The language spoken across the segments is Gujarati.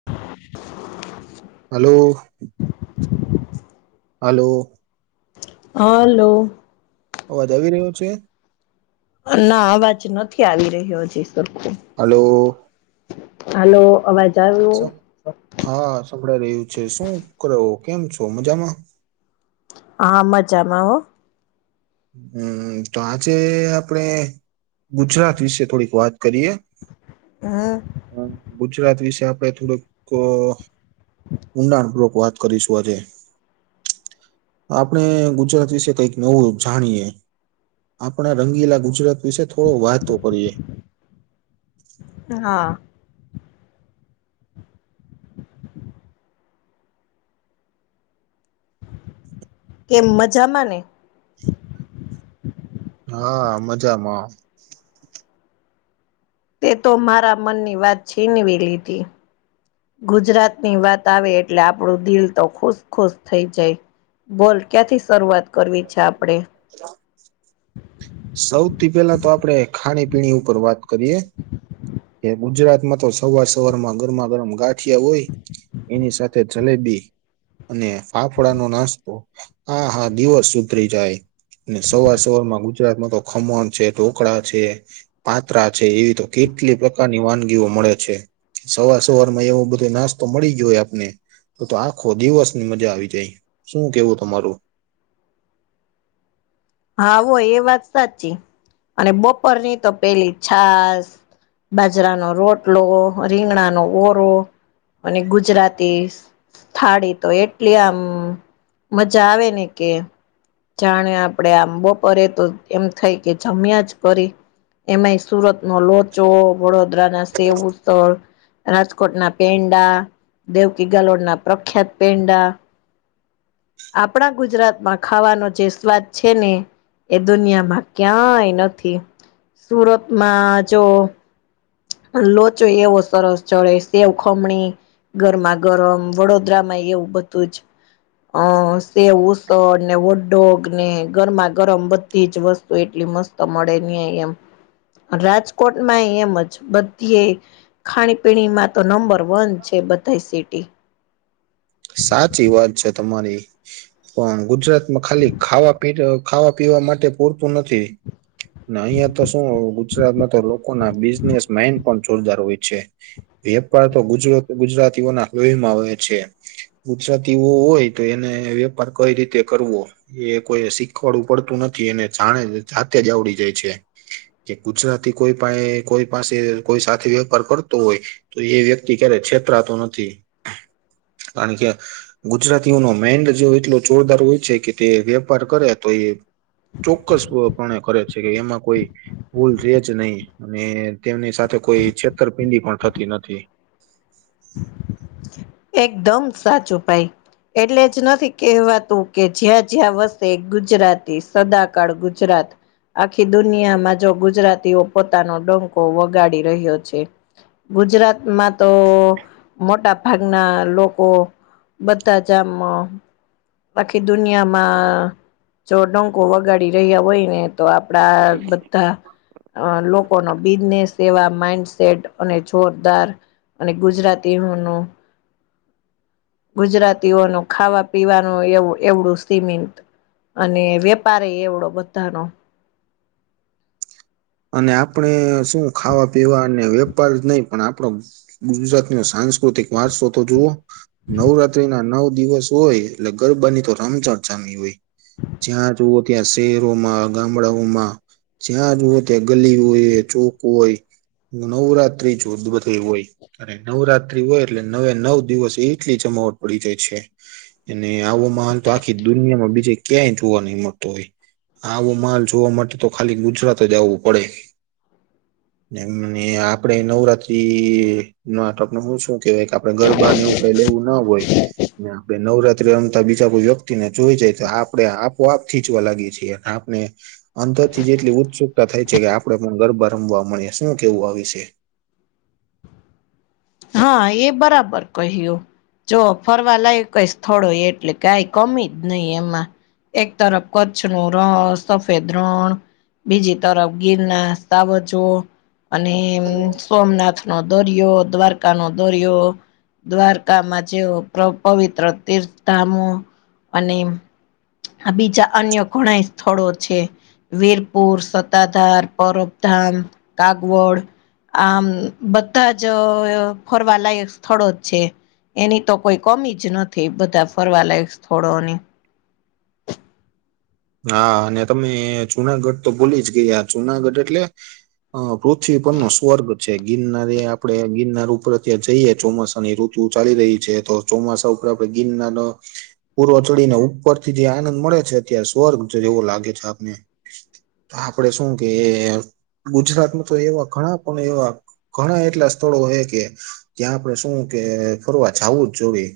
[unintelligible] હલો. હલો. હલો અવાજ આવી રહ્યો છે.? ના અવાજ નથી આવી રહ્યો છે સરખો હલો. ! હાલો અવાજ આવ્યો હા સંભળાઈ રહ્યું છે શું કરો કેમ છો મજામાં? હા મજામાં હો. હમ તો આજે આપડણે ગુજરાત વિશે થોડીક વાત કરીએ હા. હ ગુજરાત વિશે આપડ થોડુંક ઊંડાણપૂર્વક વાત કરીશું આજે, આપડણે ગુજરાત વિશે કઈક નવું. જાણીએ આપણા રંગીલા ગુજરાત વિશે થોડો વાતો કરીએ. હા. કે મજા માં ને? હા મજામાં. તે તો મારા મનની વાત છીનવી લીધી. ગુજરાતની વાત આવે એટલે આપણું દિલ તો ખુશ ખુશ થઈ જાય. બોલ ક્યાંથી શરૂઆત કરવી છે આપડે? સૌથી પેલા તો આપડે ખાણીપીણી ઉપર વાત કરીએ. કે ગુજરાતમાં તો સવાર સવાર માં ગરમા ગરમ ગાંઠિયા હોય. એની સાથે જલેબી અને ફાફળાનો નાસ્તો હા હા દિવસ સુધરી જાય. સવાર સવારમાં ગુજરાતમાં તો ખમણ છે ઢોકળા છે. પાત્ર છે એવી તો કીટ કેટલી પ્રકારની વાનગીઓ મળે છેવ સવાર સવાર માં એવું બધું નાસ્તો મળી ગય આપને તો તો આખો દિવસ ની મજા આવી જાય. શું કેવું તમારું.? હા હોય એ વાત સાચી અને બપોરની તો પેલી છાસ. બાજરાનો રોટલો રીંગણાનો ઓરો અને ગુજરાતી. થાળી તો એટલી આમ મજા આવે ને કે જાણે આપડે આંબો પે તો એમ થાય કે જમ્યા જ પ એમાંય સુરત ન લોચો વડોદરાના સેવું સ્થળ રાજકોટના પેંડા દેવકી ગલોડ ના પ્રખ્યાત પેંડા આપણા ગુજરાતમાં ખાવાનો જે સ્વાદ છે ને. એ દુનિયામાં ક્યાંય નથી સુરતમાં જો- લોચો એવો સરસ ચડે સેવ ખમણી ગરમા ગરમ વડોદરા માં એવું બધું જ અ સેવું ને વડો ને ગરમા ગરમ બધી જ વસ્તુ એટલી મસ્ત મળે ની એમ રાજકોટમાં એમજ બધી ખાણીપીણીમાં તો નંબર વંન છે બતાઈ સિટી સાચી વાત છે તમારી પણ ગુજરાતમાં ખાલી ખાવા પ ખાવા પીવા માટે પૂરતું નથી. અહિયાં તો શું ગુજરાતમાં તો લોકો ના બિઝનેસ માઈન્ડ પણ જોરદાર હોય છે વેપાર તો ગુજ ગુજરાતીઓના લોહીમાં આવે છે. ગુજરાતીઓ હોય તો એને વેપાર કઈ રીતે કરવો એ કોઈ શીખવાડું પડતું નથી, એને જાણે જાતે જ આવડી જાય છે. કે ગુજરાતી કોઈ પણ કોઈ પાસે કોઈ સાથે વેપાર કરતો હોય. તો એ વ્યક્તિ ક્યારે છેતરાતો નથી. અન કે ગુજરાતીઓનો મેન્ડ જો એટલો જોરદાર હોય છે કે તે વેપાર કરે તો એ ચોક્કસપણે કરે છે કે એમાં કોઈ ભૂલ રેજ નહી અને તેમની સાથે કોઈ છેતરપિંડી પણ થતી નથી. [inaudible] એકદમ સાચું ભાઈ. એટલે જ નથી કેહેવાતું કે જ્યાં જ્યાં વસે ગુજરાતી સદાકાળ ગુજરાત આખી દુનિયામાં જો ગુજરાતીઓ પોતાનો ડંકો વગાડી રહ્યો છે. ગુજરાતમાં તો મોટા ભાગના લોકો બધા જમ આખી દુનિયામાં જો ડંકો વગાડી રહ્યા હોય ને તો આપડા બધા અ લોકોનો બિઝનેસ એેવા માઈન્ડસેટ અને જોરદાર અને ગુજરા તી હુનું ગુજરાતીઓનું ખાવા પીવાનું એવું એવડું સીમીત અને વેપારી એવડો બધાનો અને આપણે શું ખાવા પીવા અને વેપાર જ નહી પણ આપડો ગુજરાતનો સાંસ્કૃતિક વારસો તો જુઓ. નવરાત્રી ના નવ દિવસ હોય એટલે ગરબાની તો રમઝટ જામી હોય. જ્યાં જુવો ત્યાં શહેરોમાં ગામડાઓમાં જ્યાં જુઓ કે ગલી હોય ચોક હોય નવરાત્રી ઓજ બધે હોય. અને નવરાત્રી હોય એટલે નવે નવ દિવસ એટલી જમાવટ પડી જાય છે. અને આવો માાલ તો આખી દુનિયામાં બીજે ક્યાંય જોવા નહી મળતો હોય. આવો માલ જોવા માટે તો ખાલી ગુજરાત જ આવવું પડે. એમને આપડે નવરાત્રી [unintelligible] છું કેવાય કે આપડે ગરબાને એવું કઈ લેવું ના હોય. આપડે નવરાત્રી રમતા બીજા કોઈ વ્યક્તિને જોઈ જય તો આપડે આપોઆપ ખીચવા લાગીએ છીએ અને આપણે અંદર થી જેટલી ઉત્સુકતા થાય છે કે આપડે પણ ગરબા રમવા મળે શું કેવું આ વિશે. હા એ બરાબર કહ્યું. જો ફરવા લાયક કઈ સ્થળો એટલે કઈ કમી જ નઈ એમાં. એક તરફ કચ્છ નું રણ સફેદ રણ. બીજી તરફ ગીરના સાવજો. અને સોમનાથ નો દોરિયો, દ્વારકા નો દોરિયો. દ્વારકામાં જેવ પ પવિત્ર તીર્થ ધામો અને આ બીજા અન્ય ઘણાય સ્થળો છે. વીરપુર, સત્તાધાર, પરબધામ, કાગવડ. આમ બધા જ અ ફરવાલાયક સ્થળો જ છે. એની તો કોઈ કમી જ નથી બધા ફરવા લાયક સ્થળો ની. હા અને તમે જુનાગઢ તો ભૂલીજ ગયા જુનાગઢ એટલે અ પૃથ્વી પર નો સ્વર્ગ છે ગિરનાર એ આપડે ગિરનાર ઉપર ત્યાં જઈએ ચોમાસાની ઋ તું ચાલી રહી છે તો ચોમાસા ઉપર આપડે ગિરનાર નો પૂર્વ ચડીને ઉપરથી જે આનંદ મળે છે અત્યારે સ્વર્ગ જેવો લાગે છે આપને. તો આપડે શું કે ગુજરાતમાં તો એવા ઘણા પણ એવા ઘણા એટલા સ્થળો હે કે ત્યાં આપડે શું કે ફરવા જાવું જ જોયે.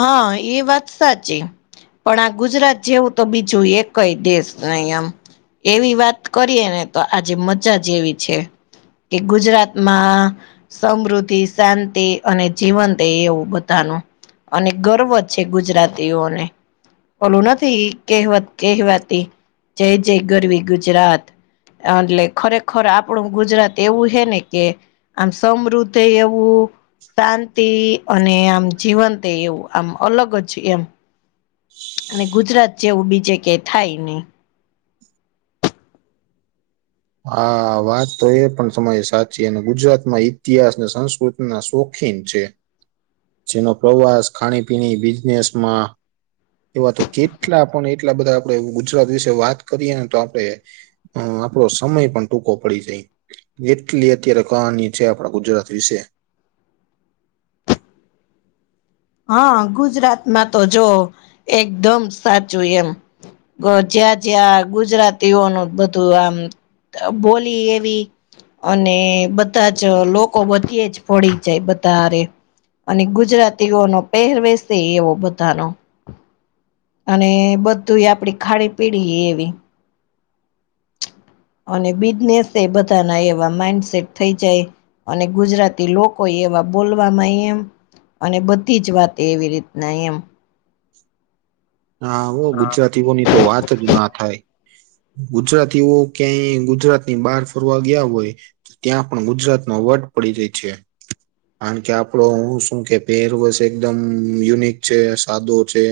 હા એ વાત સાચી. પણ આ ગુજરાત જેવું તો બીજું એકય દેશ નહી એમ. એવી વાત કરીએ ને તો આજે મજા જેવી છે. કે ગુજરાતમાં. સમૃદ્ધિ શાંતિ અને જીવંત એવું બધાનું. અને ગર્વ છે ગુજરાતીઓને. ઓલું નથી કહેવત કહેવાતી જય જય ગરવી ગુજરાત. એટલે ખરેખર આપણું ગુજરાત એવું હે ને કે. આમ સમૃદ્ધિ એવું શાંતિ અને આમ જીવન. તે એવું આમ અલગજ એમ. અને ગુજરાત જેવું બીજે ક્યાં થાય નહી. હા વાત તો એ પણ સમયે સાચી અને ગુજરાતમાં ઇતિહાસ અને સંસ્કૃતિના શોખીન છે. જેનો પ્રવાસ ખાણીપીણી બિઝનેસમાં. એવા તો કેટલા પણ એટલા બધા આપડે ગુજરાત વિશે વાત કરીએ ને તો આપડે. હમ આપડો. સમય પણ ટૂંકો પડી જાય જેટલી અત્યારે કહાની છે આપણા ગુજરાત વિશે. હા ગુજરાતમાં તો જો એકદમ સાચું એમ. જ્યાં જ્યાં ગુજરાતીઓનું બધું આમ. બોલી એવી. અને બધાજ લોકો બધીજ પડી જાય બાધા હારે. અને ગુજરાતીઓનો પહેરવેશે એવો બધાનો. અને બધું આપડી ખાડી પીડી એવી. અને બિઝનેસ એ બધાના એવા માઇન્ડસેટ થઈ જાય. અને ગુજરાતી લોકો એવા બોલવામાં એમ. અને બધીજ વાતે એવી રીતના એમ. હા હો ગુજરાતીઓનીતો વાતજ ના થાય. ગુજરાતીઓ ક્યાંય ગુજરાત ની બહાર ફરવા ગયા હોય. તો ત્યાં પણ ગુજરાત નો વટ પડી જાય છે. કારણ કે આપડો હું શું કે પહેરવસ એકદમ યુનિક છે સાદો છે.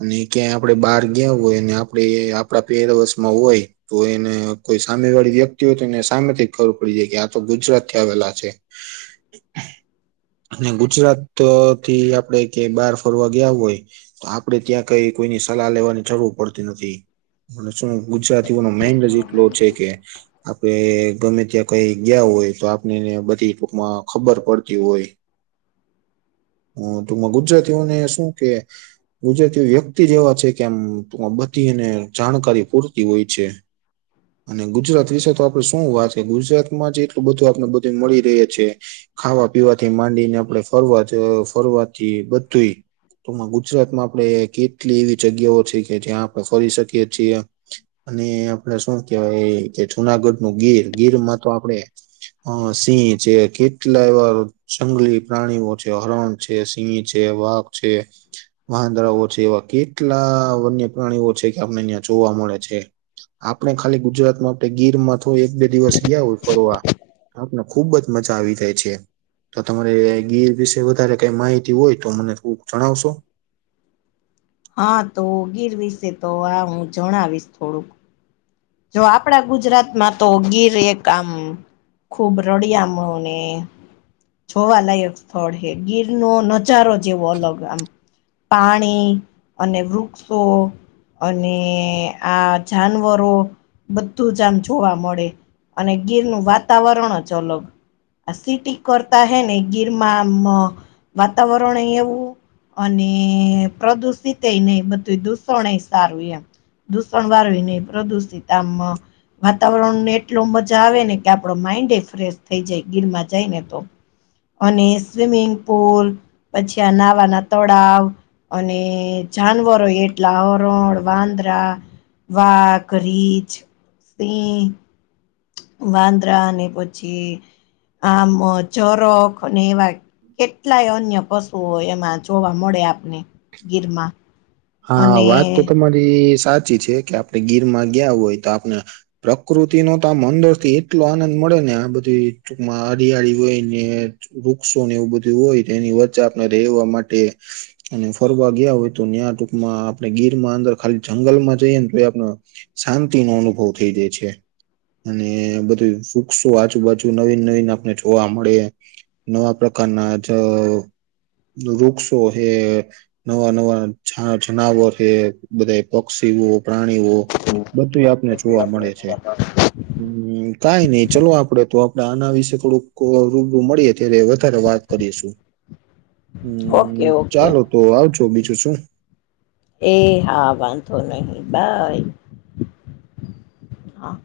અને ક્યાંય આપડે બહાર ગયાવ હોય આપણે આપણા પેરવસમાં હોય તો એને કોઈ સામે વાળી વ્યક્તિ હોય તો એને સામેથી ખબર પડી જાય કે આ તો ગુજરાત થી આવેલા છે. અને ગુજરાત થી આપડે કે બહાર ફરવા ગયા હોય. તો આપડે ત્યાં કઈ કોઈની સલાહ લેવાની જરૂર પડતી નથી. શું ગુજરાતીઓનો માઈન્ડ જ એટલો છે કે. આપે ગમે ત્યાં કઈ ગયા હોય તો આપણેને બધીૂકમાં. ખબર પડતી હોય હ તો ગુજરાત. વ્યક્તિઓ ને શું કે ગુજરાતી વ્યક્તિ જેવા છે કે આમ તું આમ બધી એને જાણકારી પૂરતી હોય છે અને ગુજરાત વિશે તો આપ આપ શું વાત છે ગુજરાતમાં જ એટલું બધું આપને બધું મળી રહીએ છે. ખાવા પીવાથી માંડીને આપડે ફરવા જ ફરવાથી બધું તો માં ગુજરાતમાં આપડે કેટલી એવી જગ્યાઓ છે કે જ્યાં આપણે ફરી શક શકીએ છીએ અને આપડે શું કેવાય એ જે જુનાગઢ નું ગીર ગીર માં તો આપડે અ સિંહ જે કે કેટલા એવા જંગલી પ્રાણીઓ છે હરણ છે સિંહ છે વાઘ છે. વાંધરાઓ છે એવા કેટલા વન્ય પ્રાણીઓ છે કે આપને અહં જોવા મળે છે. આપણે ખાલી ગુજરાતમાં આપે ગીર માં થું એક બે દિવસ ગયા હોય ફરવા આપણે ખુબ જ મજા આવી જાય. છે તો તમારે ગીર વિશે વધારે કઈ માહિતી હોય તો મને ખૂબ જણાવશો. હા તો ગીર વિશે તો આ હું જણાવીશ થોડુંક. જો આપડા ગુજરાતમાં તો ગીર એક આમ ખૂબ રળિયામણું ને જોવાલાયક સ્થળ હે ગીર નો નજારો જેવો અલગ આમ પાણી અને વૃક્ષો અને આ જાનવરો બધું જ આમ જોવા મળે અને ગીર નું વાતાવરણ જ અલગ આ સિટી કરતા હે ને ગીરમાંમ વાતાવરણ એવું અને પ્રદૂષિત એ નહીં બધું દૂષણ એ સારું એમ. દૂષણ વારવી નહી પ્રદુષિત આમમાં વાતાવરણ ને એટલો મજા આવે ને કે આપડો માઈન્ડ એ ફ્રેશ થઈ જાય ગીરમાં જાય ને તો. અને સ્વિમિંગ પુલ પછી આ નહાવાના તળાવ અને જાનવરો એટલા હરણ વાંદરા વાઘ, રીંછ, સિંહ વાંદરા અને પછી આમ ચોરક અને એવા કેટલાયએ અન્ય પશુઓ એમાં જોવા મળે આપને ગીરમાં. હા અને વાત તો તમારી સાચી છે કે આપણે ગીરમાં ગયા હોય તો આપણે પ્રકૃતિ નો તો આમ અંદર થી એટલો આનંદ મળે ને આ બધી ટૂંકમાં હરિયાળી હોય ને વૃક્ષો ને એવું બધું હોય એની વચ્ચે આપણે રહેવા માટે અને ફરવા ગયા હોય તો ન્યા ટૂંકમાં આપણે ગીર માં અંદર ખાલી જંગલમાં જઈએ ને તો આપણા શાંતિનો અનુભવ થઈ જાય છે. અને બધું વૃક્ષો આજુબાજુ નવીન નવીન આપણે જોવા મળે. નવા પ્રકારના જ વૃક્ષો હે નવા નવા જ જનાવર હે બધા પક્ષીઓ પ્રાણીઓ બધું [unintelligible] તો તે આપણે [unintelligible] હમ્મ કઈ નઈ ચાલો આપડે તો આપડે આના વિશે થોડુંક રૂબરૂ મળીએે ત્યારે વધારે વાત કરીશું હમ્મ ઓકે ઓકે ચાલો તો આવજો બીજું શું. એ હા વાંધો નહીં બાય. હા